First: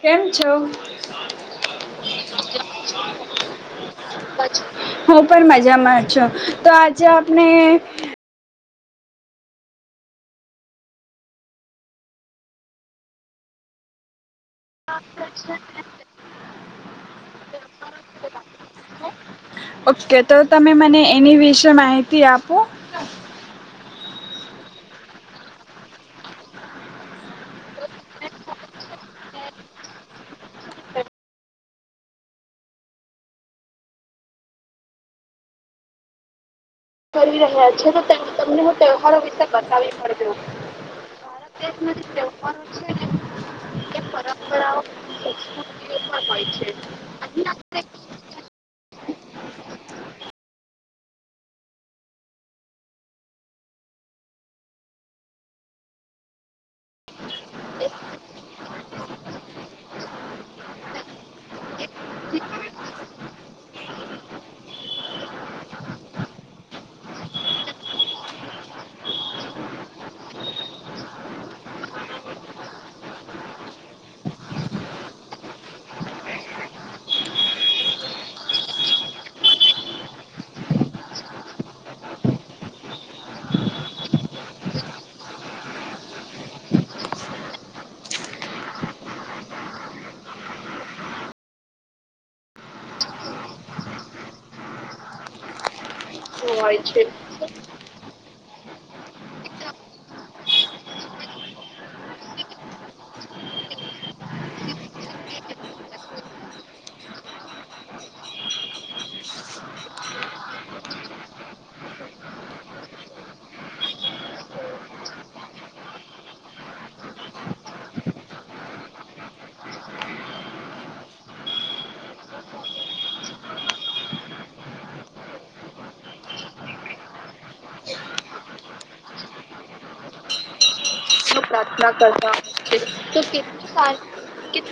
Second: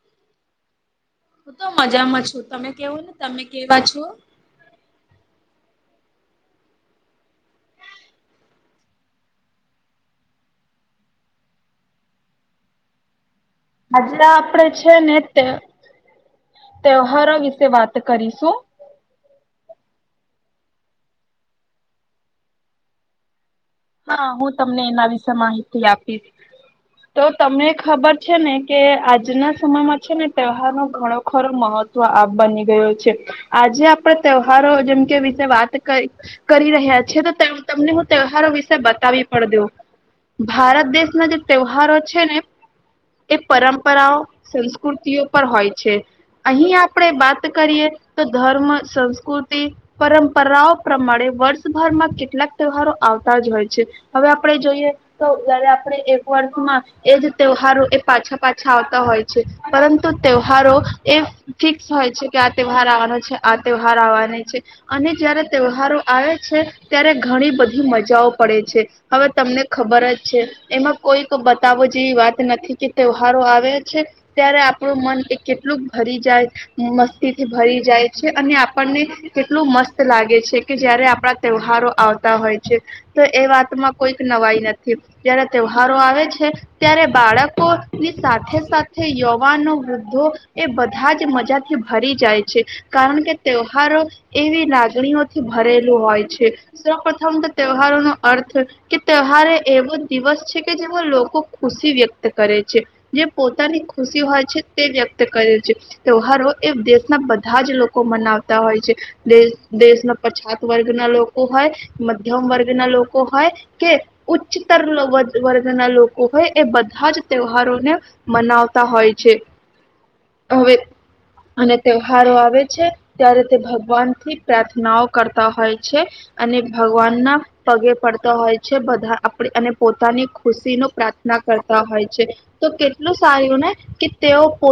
કેમ છો હું તો મજામાં છું તમે કેવું ને તમે કેવા છો? હું પણ મજામાં છો તો આજે આપણે આજે આપડે છ સનટ તહેવારો વિશે વાત કરીશું. ઓકે તો તમે મને એની વિશે માહિતી આપો. હા હું તમને એના વિશે માહિતી આપીશ તો તમને ખબર છે ને કે આજના સમયમાં છે ને તહેવાર નો ઘણો ખરો મહત્વ બની ગયો છે આજે આપણે તહેવારો જેમ કે વિશે વાત કરી રહ્યા છ છે તો તમને હું ત્યહારો વિશે બતાવી પડ દો ભારત દેશના જે તહેવારો છે ને એ પરંપરાઓ સંસ્કૃતિઓ પર હોય છે અહીં આપણેે વાત કરીએ તો ધર્મ સંસ્કૃતિ પરંપરાઓ પ્રમાણે વર્ષભરમાં કેટલાક તહેવારો આવતા જ હોય છે હવે આપણે જોઈએ તો જયારે આપણે એક વાર માં એજ તહેવારો એ પાછા પાછા આવતા હોય છે પરંતુ તહેવારો એ ફિક્સ હોય છે કે આ તહેવાર આવવાનો છે આ તહેવાર આવવાનો છે અને જયારે તહેવારો આવે છે. ત્યારે ઘણી બધી મ જવો પડે છે હવે તમને ખબર જ છે એમાં કોઈક બતાવો જેવી વાત નથી કે તહેવારો આવે છે ત્યારે આપણું મન એ કેટલું ભરી જાય મસ્તીથી ભરી જાય છે અને આપણને કેટલું મસ્ત લાગે છે કે જય્યારે આપણા તહેવારો આવતા હોય. તો એ વાતમાં કોઈક નવાઈ નથી જયારે તહેવારો આવે છે ત્યારે બાળકો ની સાથે સાથે યુવાનો વૃદ્ધો એ બધા જ મજાથી ભરી જાય છે કારણ કે તહેવારો એવી લાગણીઓથી ભરેલું હોય છે. સો પથમ અર્થ કે તહેવાર એવો દિવસ છે કે જેમાં લોકો ખુશી વ્યક્ત કરે છે. જે પોતાની ખુશી હોય છે તે વ્યક્ત કરે છે. તહેવારો એ દેશના બધા જ લોકો મનાવતા હોય છે દ દેશના પછાત વર્ગ ના લોકો હોય. મધ્યમ વર્ગના લોકો હોય કે ઉચ્ચતર વર્ગના લોકો હોય એ બધા જ તહેવારોને મનાવતા હોય છે. હવે અને તહેવારો આવે છે ત્યારે તે ભગવાન થી પ્રાર્થનાઓ કરતા હોય છે અને ભગવાનના પગે પડતા હોય છે બધા આપ અને પોતાની ખુશીનો પ્રારથ કરતા હોય છે તો કેટલું સારું ને કે તેઓ પો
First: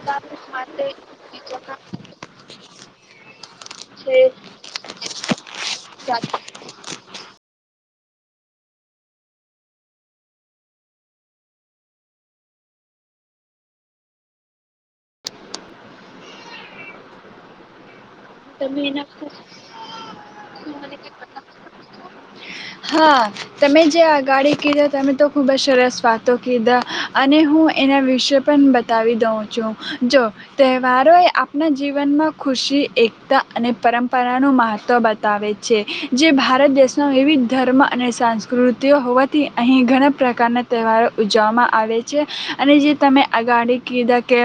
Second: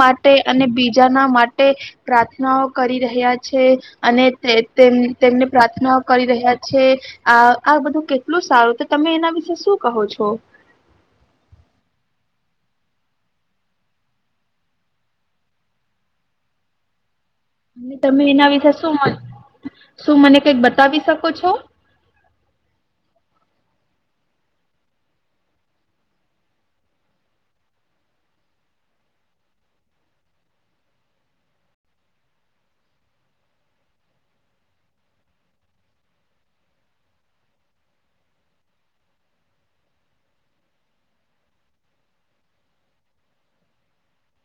માટે અને બીજાના માટે પ્રાર્થનાઓ. કરી રહ્યા છે. છે અને તેમ તેમને પ્રાર્થના કરી રહ્યા છે. આ આ બધું કેટલું સારું તો તમે એના વિશે શું કહો છો? અને તમે એના વિશેે શું મનો શું મને કઈક બતાવી શકો છો? હા તમે જે અગાડી કીધા તમે તો ખૂબ જ સરસ વાતો કીધા અને હું એના વિશે પણ બતાવી દઉં છું. જો તહેવારોએ આપણા જીવનમાં ખુશી એકતા અને પરંપરાનું મહત્ત્વ બતાવે છે જે ભારત દેશમાં એવી. ધર્મ અને સંસ્કૃતિઓ હોવાથી અહીં ઘણા પ્રકારના તહેવારો ઉજવવામાં આવે છે અને જે તમે અગાડી કીધા કે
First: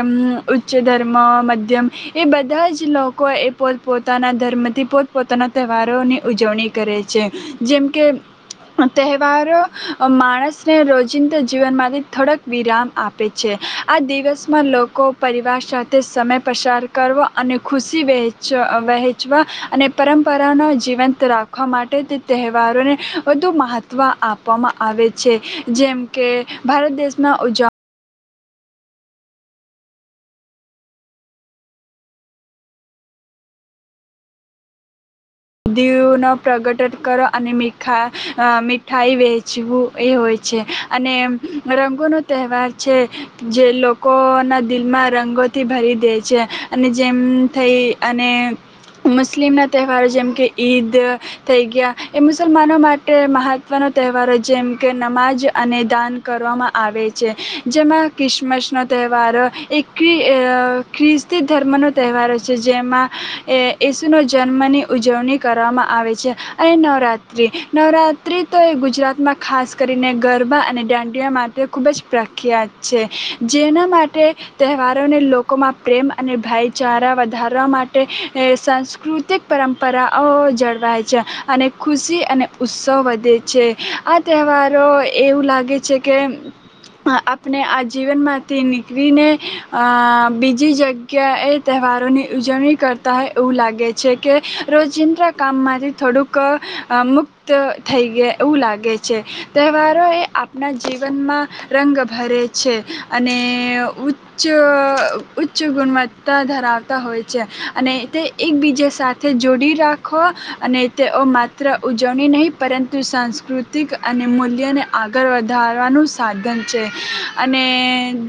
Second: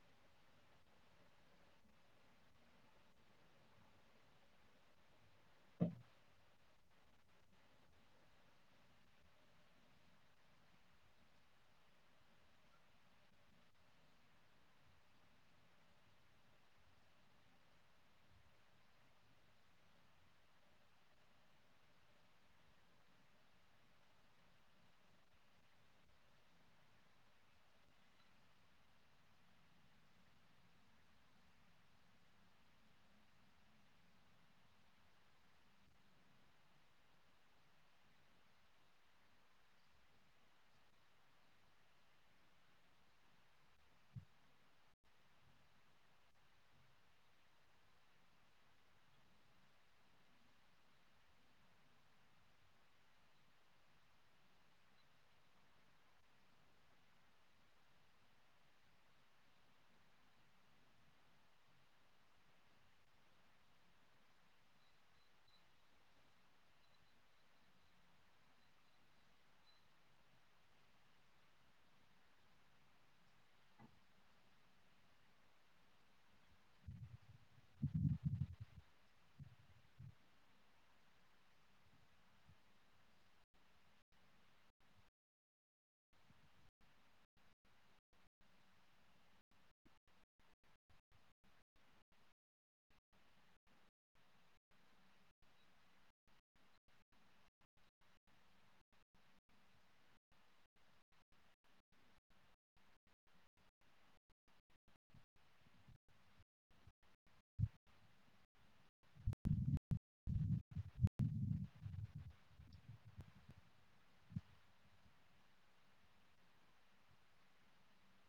ઉચ્ચ ધર્મ મધ્યમ એ બધા જ લોકો એ પોતપોતાના ધર્મથી પોતપોતાના તહેવારોની ઉજવણી કરે છે. જેમકે તહેવારો માણસને રોજિંદા જીવનમાંથી થોડક વિરામ આપે છે. આ દિવસમાં લોકો પરિવાર સાથે સમય પસાર કરવો અને ખુશી વહેચ વહેંચવા અને પરંપરાનો જીવંત રાખવા માટે. તહેવારોને વધુ મહત્વ આપવામાં આવે છે જેમ કે ભારત દેશમાં ઉજ દદીનો પ્રગટન કરો અને મીઠા મીઠાઈ વહેચવું એ હોય છે અને રંગોનો તહેવાર છે. જે લોકોના દિલમાં રંગોથી ભરી દે છે અને જેમ થઈ અને મુસ્લિમના તહેવાર જેમ કે ઈદ થઈ ગયા એ મુસલમાનો માટે મહત્વનો તહેવારો જેમ કે નમાજ અને દાન કરવામાં આવે છે. જેમાં ક્રિસમસનો તહેવારો એ ખ્રિસ્તી ધર્મનો તહેવારો છે, જેમાં ઈસુ ન જન્મની ઉજવણી કરવામાં આવે છે. અહીં નવરાત્રિ નવરાત્રિ તો એ ગુજરાતમાં ખાસ કરીને ગરબા અને દાંડિયા માટે ખૂબ જ પ્રખ્યાત છે. જેના માટે તહેવારોને લોકોમાં પ્રેમ અને ભાઈચારા વધારવા માટે સાંસ્કૃતિક પરંરા પરાઓ જળવાય છે અને ખુશી અને ઉત્સવ વધે છે આ તહેવારો એવું લાગે છે કે આપણે આ જીવનમાંથી નીકળીને અ બીજી જગ્યા એ તહેવારોની ઉજવણી કરતા હોય એવું લાગે છે કે. રોજિંદા કામમાંથી થોડુંક. મુક્ત થઈ ગયા એવું લાગે છે. તહેવારો એ આપણા જીવનમાં રંગ ભરે છે અને ઉચ્ચ ઉચ્ચ ગુણવત્તા ધરાવતા હોય છે અને તે એકબીજા સાથે જોડી રાખો અને તેઓ માત્ર ઉજવણી નહીં પરંતુ સાંસ્કૃતિક અને મૂલ્યને આગળ વધારવાનું સાધન છે અને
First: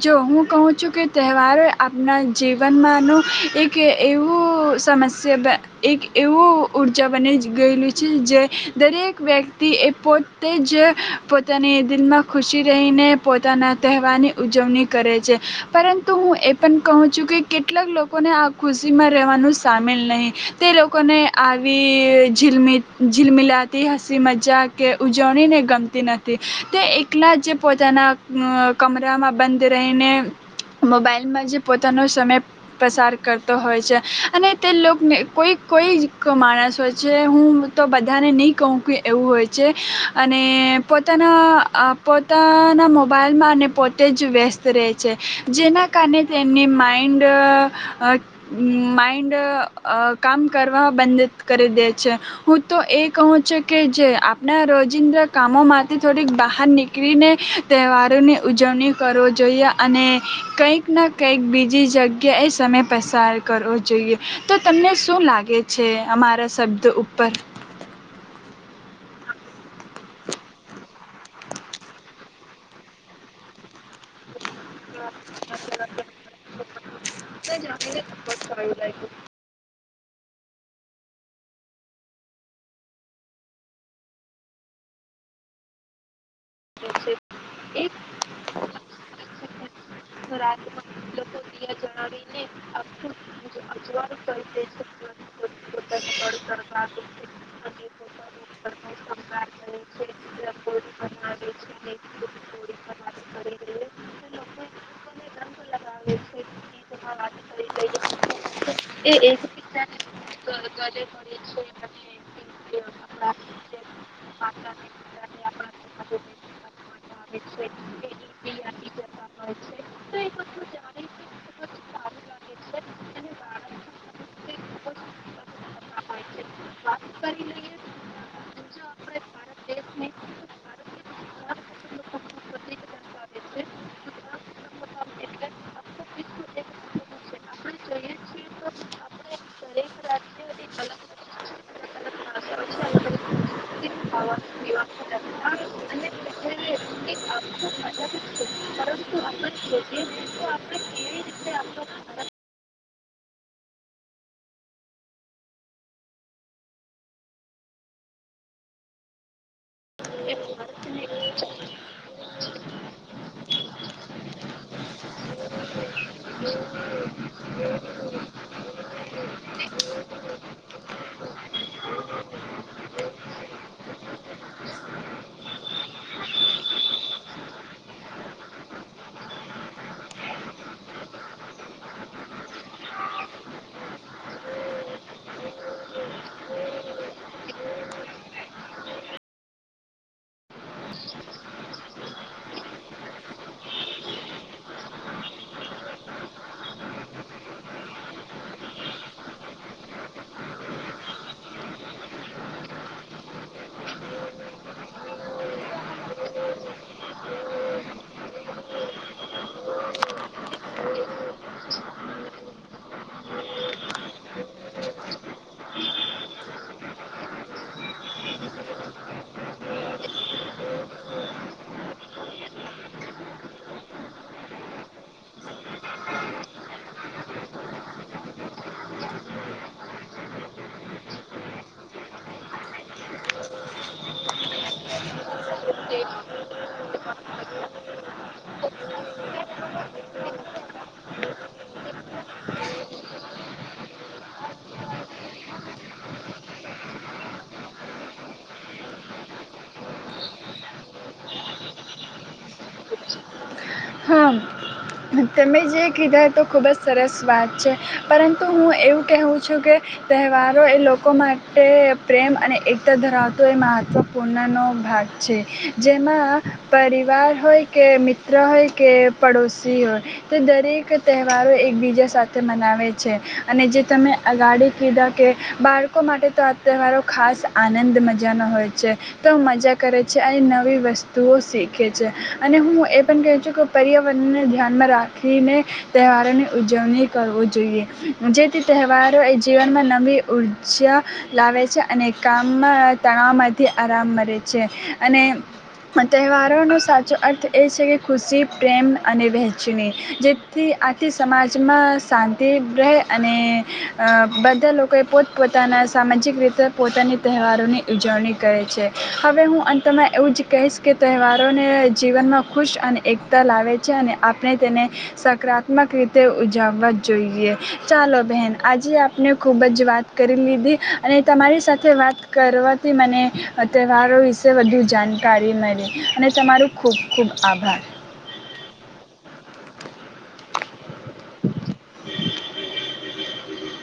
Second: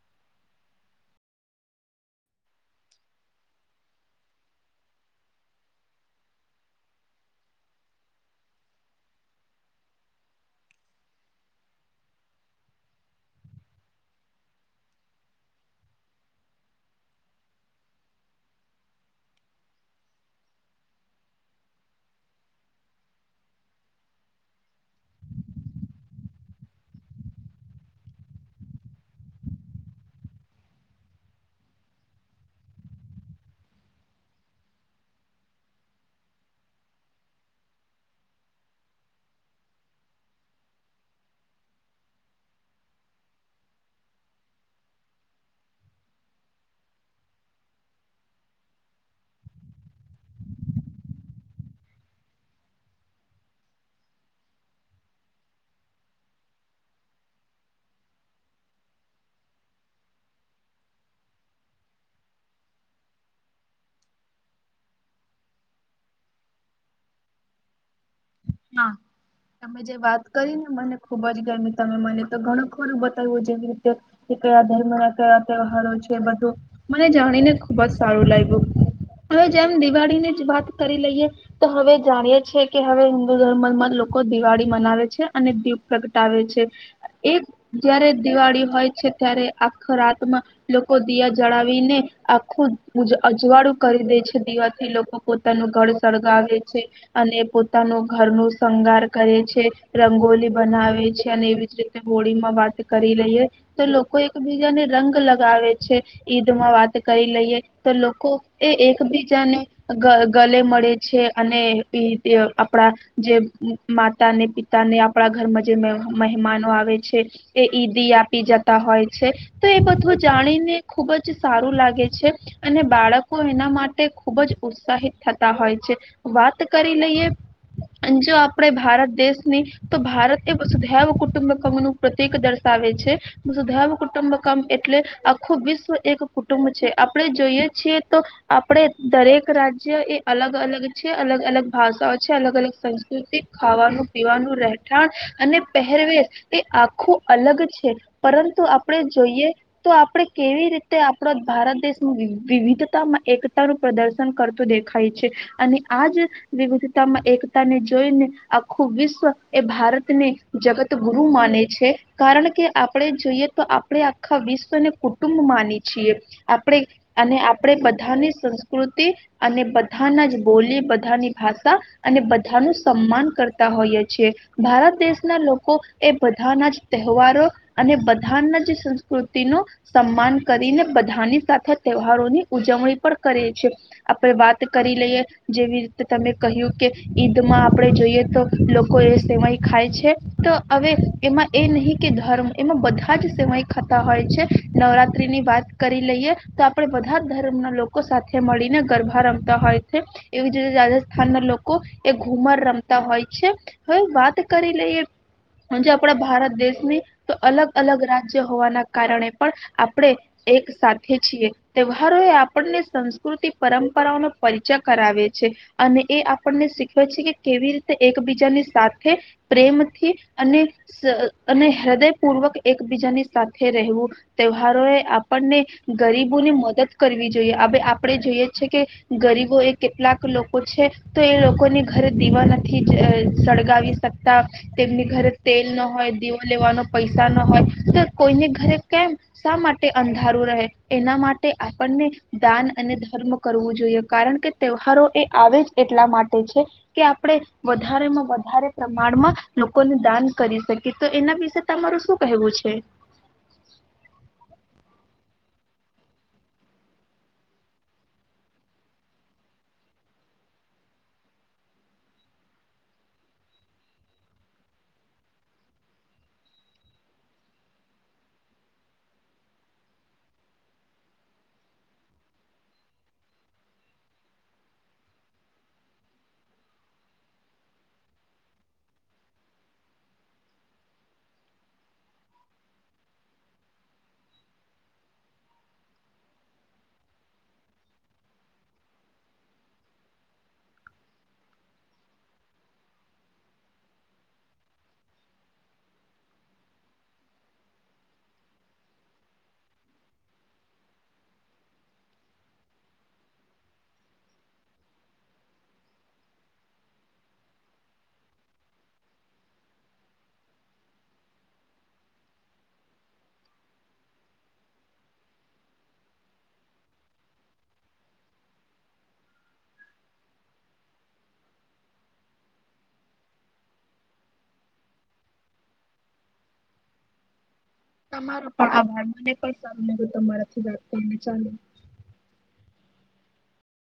જો હું કહું છું કે તહેવારોએ આપણા જીવનમાંનું એક એવું સમસ્યા એક એવું ઊર્જા બની ગયેલું છે જે દરેક વ્યક્તિ એ પોતે જ પોતાની દિલમાં ખુશી રહીને પોતાના તહેવારની ઉજવણી કરે છે. પરંતુ હું એ પણ કહું છું કે કેટલાક લોકોને આ ખુશીમાં રહેવાનું સામેલ નહીં. તે લોકોને આવી ઝીલમી ઝીલમિલાતી હસી મજા કે ઉજવણીને ગમતી નથી તે એકલા જે પોતાના કમરામાં બંધ રહીને મોબાઈલમાં જે પોતાનો સમય પસાર કરતો હોય છે અને તે લોકોને. કોઈક કોઈ માણસ હોય છે હું તો બધાને નહીં કહું ક એવું હોય છે અને પોતાના પોતાના મોબાઈલમાં અને પોતે જ વ્યસ્ત રહે છે જેના કારણે તેમની માઇન્ડ માઇન્ડ. કામ કરવા બંધ કરી દે છે હું તો એ કહું છું કે જે આપણા રોજિંદ્રા કામોમાંથી થોડીક બહાર નીકળીને તહેવારોની ઉજવણી કર જોઈએ અને કંઈક ના કંઈક બીજી જગ્યાએ સમય પસાર કરવો જોઈએ તો તમને. શું લાગે છે અમારા શબ્દ ઉપર? હા તમે જે વાત કરી ને મને ખુબ જ ગમ તમે મને તો ઘણું ખોરું બતાવ્યું જેવી રીતે. કયા ધર્મ ના ક તવારો છે બધું મને જાણીને ખુબ જ સારું લાગ્યું હવે જેમ દિવાળી ને જ વાત કરી લઈએ તો હવે જાણીએ કે હવે. હિન્દુ ધર્મમાં લોકો દિવાળી મનાવે છે અને દીપ પ્રગટ. આવે છે. એક જયારે દિવાળી હોય છે ત્યારે આખો રાતમાં લોકો દીયા જળાવીને આખું અજવાળું કરી દે છે દીવાથી લોકો પોતાનું ઘર સળગાવે છે અને પોતાનું. ઘરનું શંગાર કરે છે, રંગોલી બનાવે છે. એવી જ રીતે હોળીમાં વાત કરી લઈએ તો લોકો એકબીજાને રંગ લગાવે છે. ઈદમાં વાત કરી લઈએ તો લોકો એ એકબીજાને ગલે મળે છે, અને ઈ આપ જે માતા ને પિતા ને આપણા ઘર જે મમાનો આવે છે એ ઈદ આપી જતા હોય છે તો એ બધું જાણીને ખુબ જ સારું લાગે છે, અને બાળકો એના માટે ખુબ જ. ઉત્સાહિત થતા હોય છે. વાત કરી લઈએ. જો આપડે ભારત દેશની તો ભારત એ વસ ધૈવ કુટુંબકમ નું પ્રતિક દર્શાવે છેધૈવ કુટુંબકમ એટલે આખું વિશ્વ એક કુટુંબ છે આપડે જોઈએ છીએ તો આપણે દરેક રાજ્ય એ અલગ અલગ છે અલગ અલગ ભાષાઓ છે. અલગ અલગ સંસ્કૃતિ ખાવાનું પીવાનું રહેઠાણ અને પહેરવેશ તે આખું અલગ છે પરંતુ આપણે જોઈએ તો આપણે કેવી રીતે આપણા ભારત દેશનું વિવિધ માં એકતાનું પ્રદર્શન કરતું દેખાય છે, અને આજ વિવ ઉતમ એકતા ને જોઈને આખું વિશ્વ એ ભારત. ને જગત ગુરુ માને છે. કારણ કે આપણે જોઈએ તો આપણે આખા વિશ્વને કુટુંબ માની છીએ, આપણે અને આપણે બધાની સંસ્કૃતિ અને બધાના જ બોલી બધાની ભા ષા બધાનું સન્માન કરતા હોઈએ છીએ. ભારત દેશના લોકો એ બધાના જ તહેવારો અને બધાના જ સંસ્કૃતિ ન સન્માન કરીને બધાની સાથે તહેવારોની ઉજવણી પણ કરે છે, આપણે વાત કરી લઈએ જેવી રીતે તમે. કહ્યું કે ઈદમાં આપણે જોઈએ તો લોકો એ સેવાય ખાય છે તો હવે એમાં એ નહીં કે ધર્મ એમાં બધા જ સેવાય ખતા હોય છે, નવરાત્રી ની વાત કરી લઈએ તો આપણેે બધા જ ધર્મના લોકો સાથે મળીને ગરભા રમતા હોય છે એવી જ રીતે રા સ્થાન લોકો એ ઘુમર રમતા હોય છે, હવે વાત કરી લઈએ જો આપણા ભારત દેશની તો અલગ-અલગ રાજ્ય હોવાના કારણે પણ આપણે એક સાથે છીએ, તહેવારો એ આપણને સંસ્કૃતિ પરંપરાઓનો પરિચય કરાવે છે. અને એ આપણ શીખવે છે કે કેવી રીતે એકબીજાની સાથે પ્રેમથી અને અને હૃદયપૂર્વક એકબીજાની સાથે રહેવું તહેવારો એ આપણને ગરીબોની મદદ કરવી જોઈએ, હવે આપણે જોઈએ છેએ કે ગરીબો એ કેટલાક લો પૂછે તો એ લોકોને ઘરે દીવા નથી સળગાવી શકતા, તેમની ઘરે તેલ ના હોય દીવો લેવાનો પૈસા ના હોય તો કોઈને ઘરે કેમ શા માટે અંધારું રહે એના માટે આપણને દાન અને ધર્મ કરવું જોઈએ કારણ કે તહેવારો. એ આવે જ એટલા માટે છે કે આપણે વધારેમાં વધારે પ્રમાણમાં લોકોને દાન કરી શકીએ તો એના વિશે તમારું શું કહેવું છે? હા તમે જે કીધા તો ખૂબ જ સરસ વાત છે પરંતુ હું એવું કહેવું છું કે તહેવારો એ લોકો માટે પ્રેમ અને એકતા ધરાવતો એ મહત્ત્વપૂર્ણનો ભાગ છે જેમાં પરિવાર હોય કે મિત્ર હોય. કે પડોશી હોય તે દરેક તહેવારો એકબીજા સાથે મનાવે છે અને જે તમે અગાડી કીધા કે બાળકો માટે તો આ તહેવારો ખાસ આનંદ મજાનો હોય છે, તો મજા કરે છે અને નવી વસ્તુઓ શીખે છે અને હું એ પણ કહે છું કે પર્યાવરણને ધ્યાનમાં રાખીને તહેવારોની ઉજવણી કરવવી જોઈએ જેથી તહેવારો એ જીવનમાં નવી ઉર્જા લાવે છે, અને કામમાં તણાવમાંથી આરામ મે છે અને તહેવારોનો સાચો અર્થ એ છે કે ખુશી પ્રેમ અને વહેંચણી જેથી આથી સમાજમાં શાંતિ રહે અને બધા લોકોએ પોતપોતાના સામાજિક રીતે પોતાની તહેવારોની ઉજવણી કરે છે, હવે હું અંતમાં એવું જ કહીશ કે તહેવારોને જીવનમાં ખુશ અને એક ત લાવે છે અને આપણે તેને સકારાત્મક રીતે ઉજવવા જોઈએ. ચાલો બહેન આજે આપણે ખૂબ જ વાત કરી લીધી અને તમારી સાથે વાત કરવાથી મને તહેવારો વિશે વધુ જાણકારી મળી અને તમારું ખૂબ ખૂબ આભાર. મારો પણ આભાર મને કઈ સારું. તમારાથી વાત કરી ને ચાલો.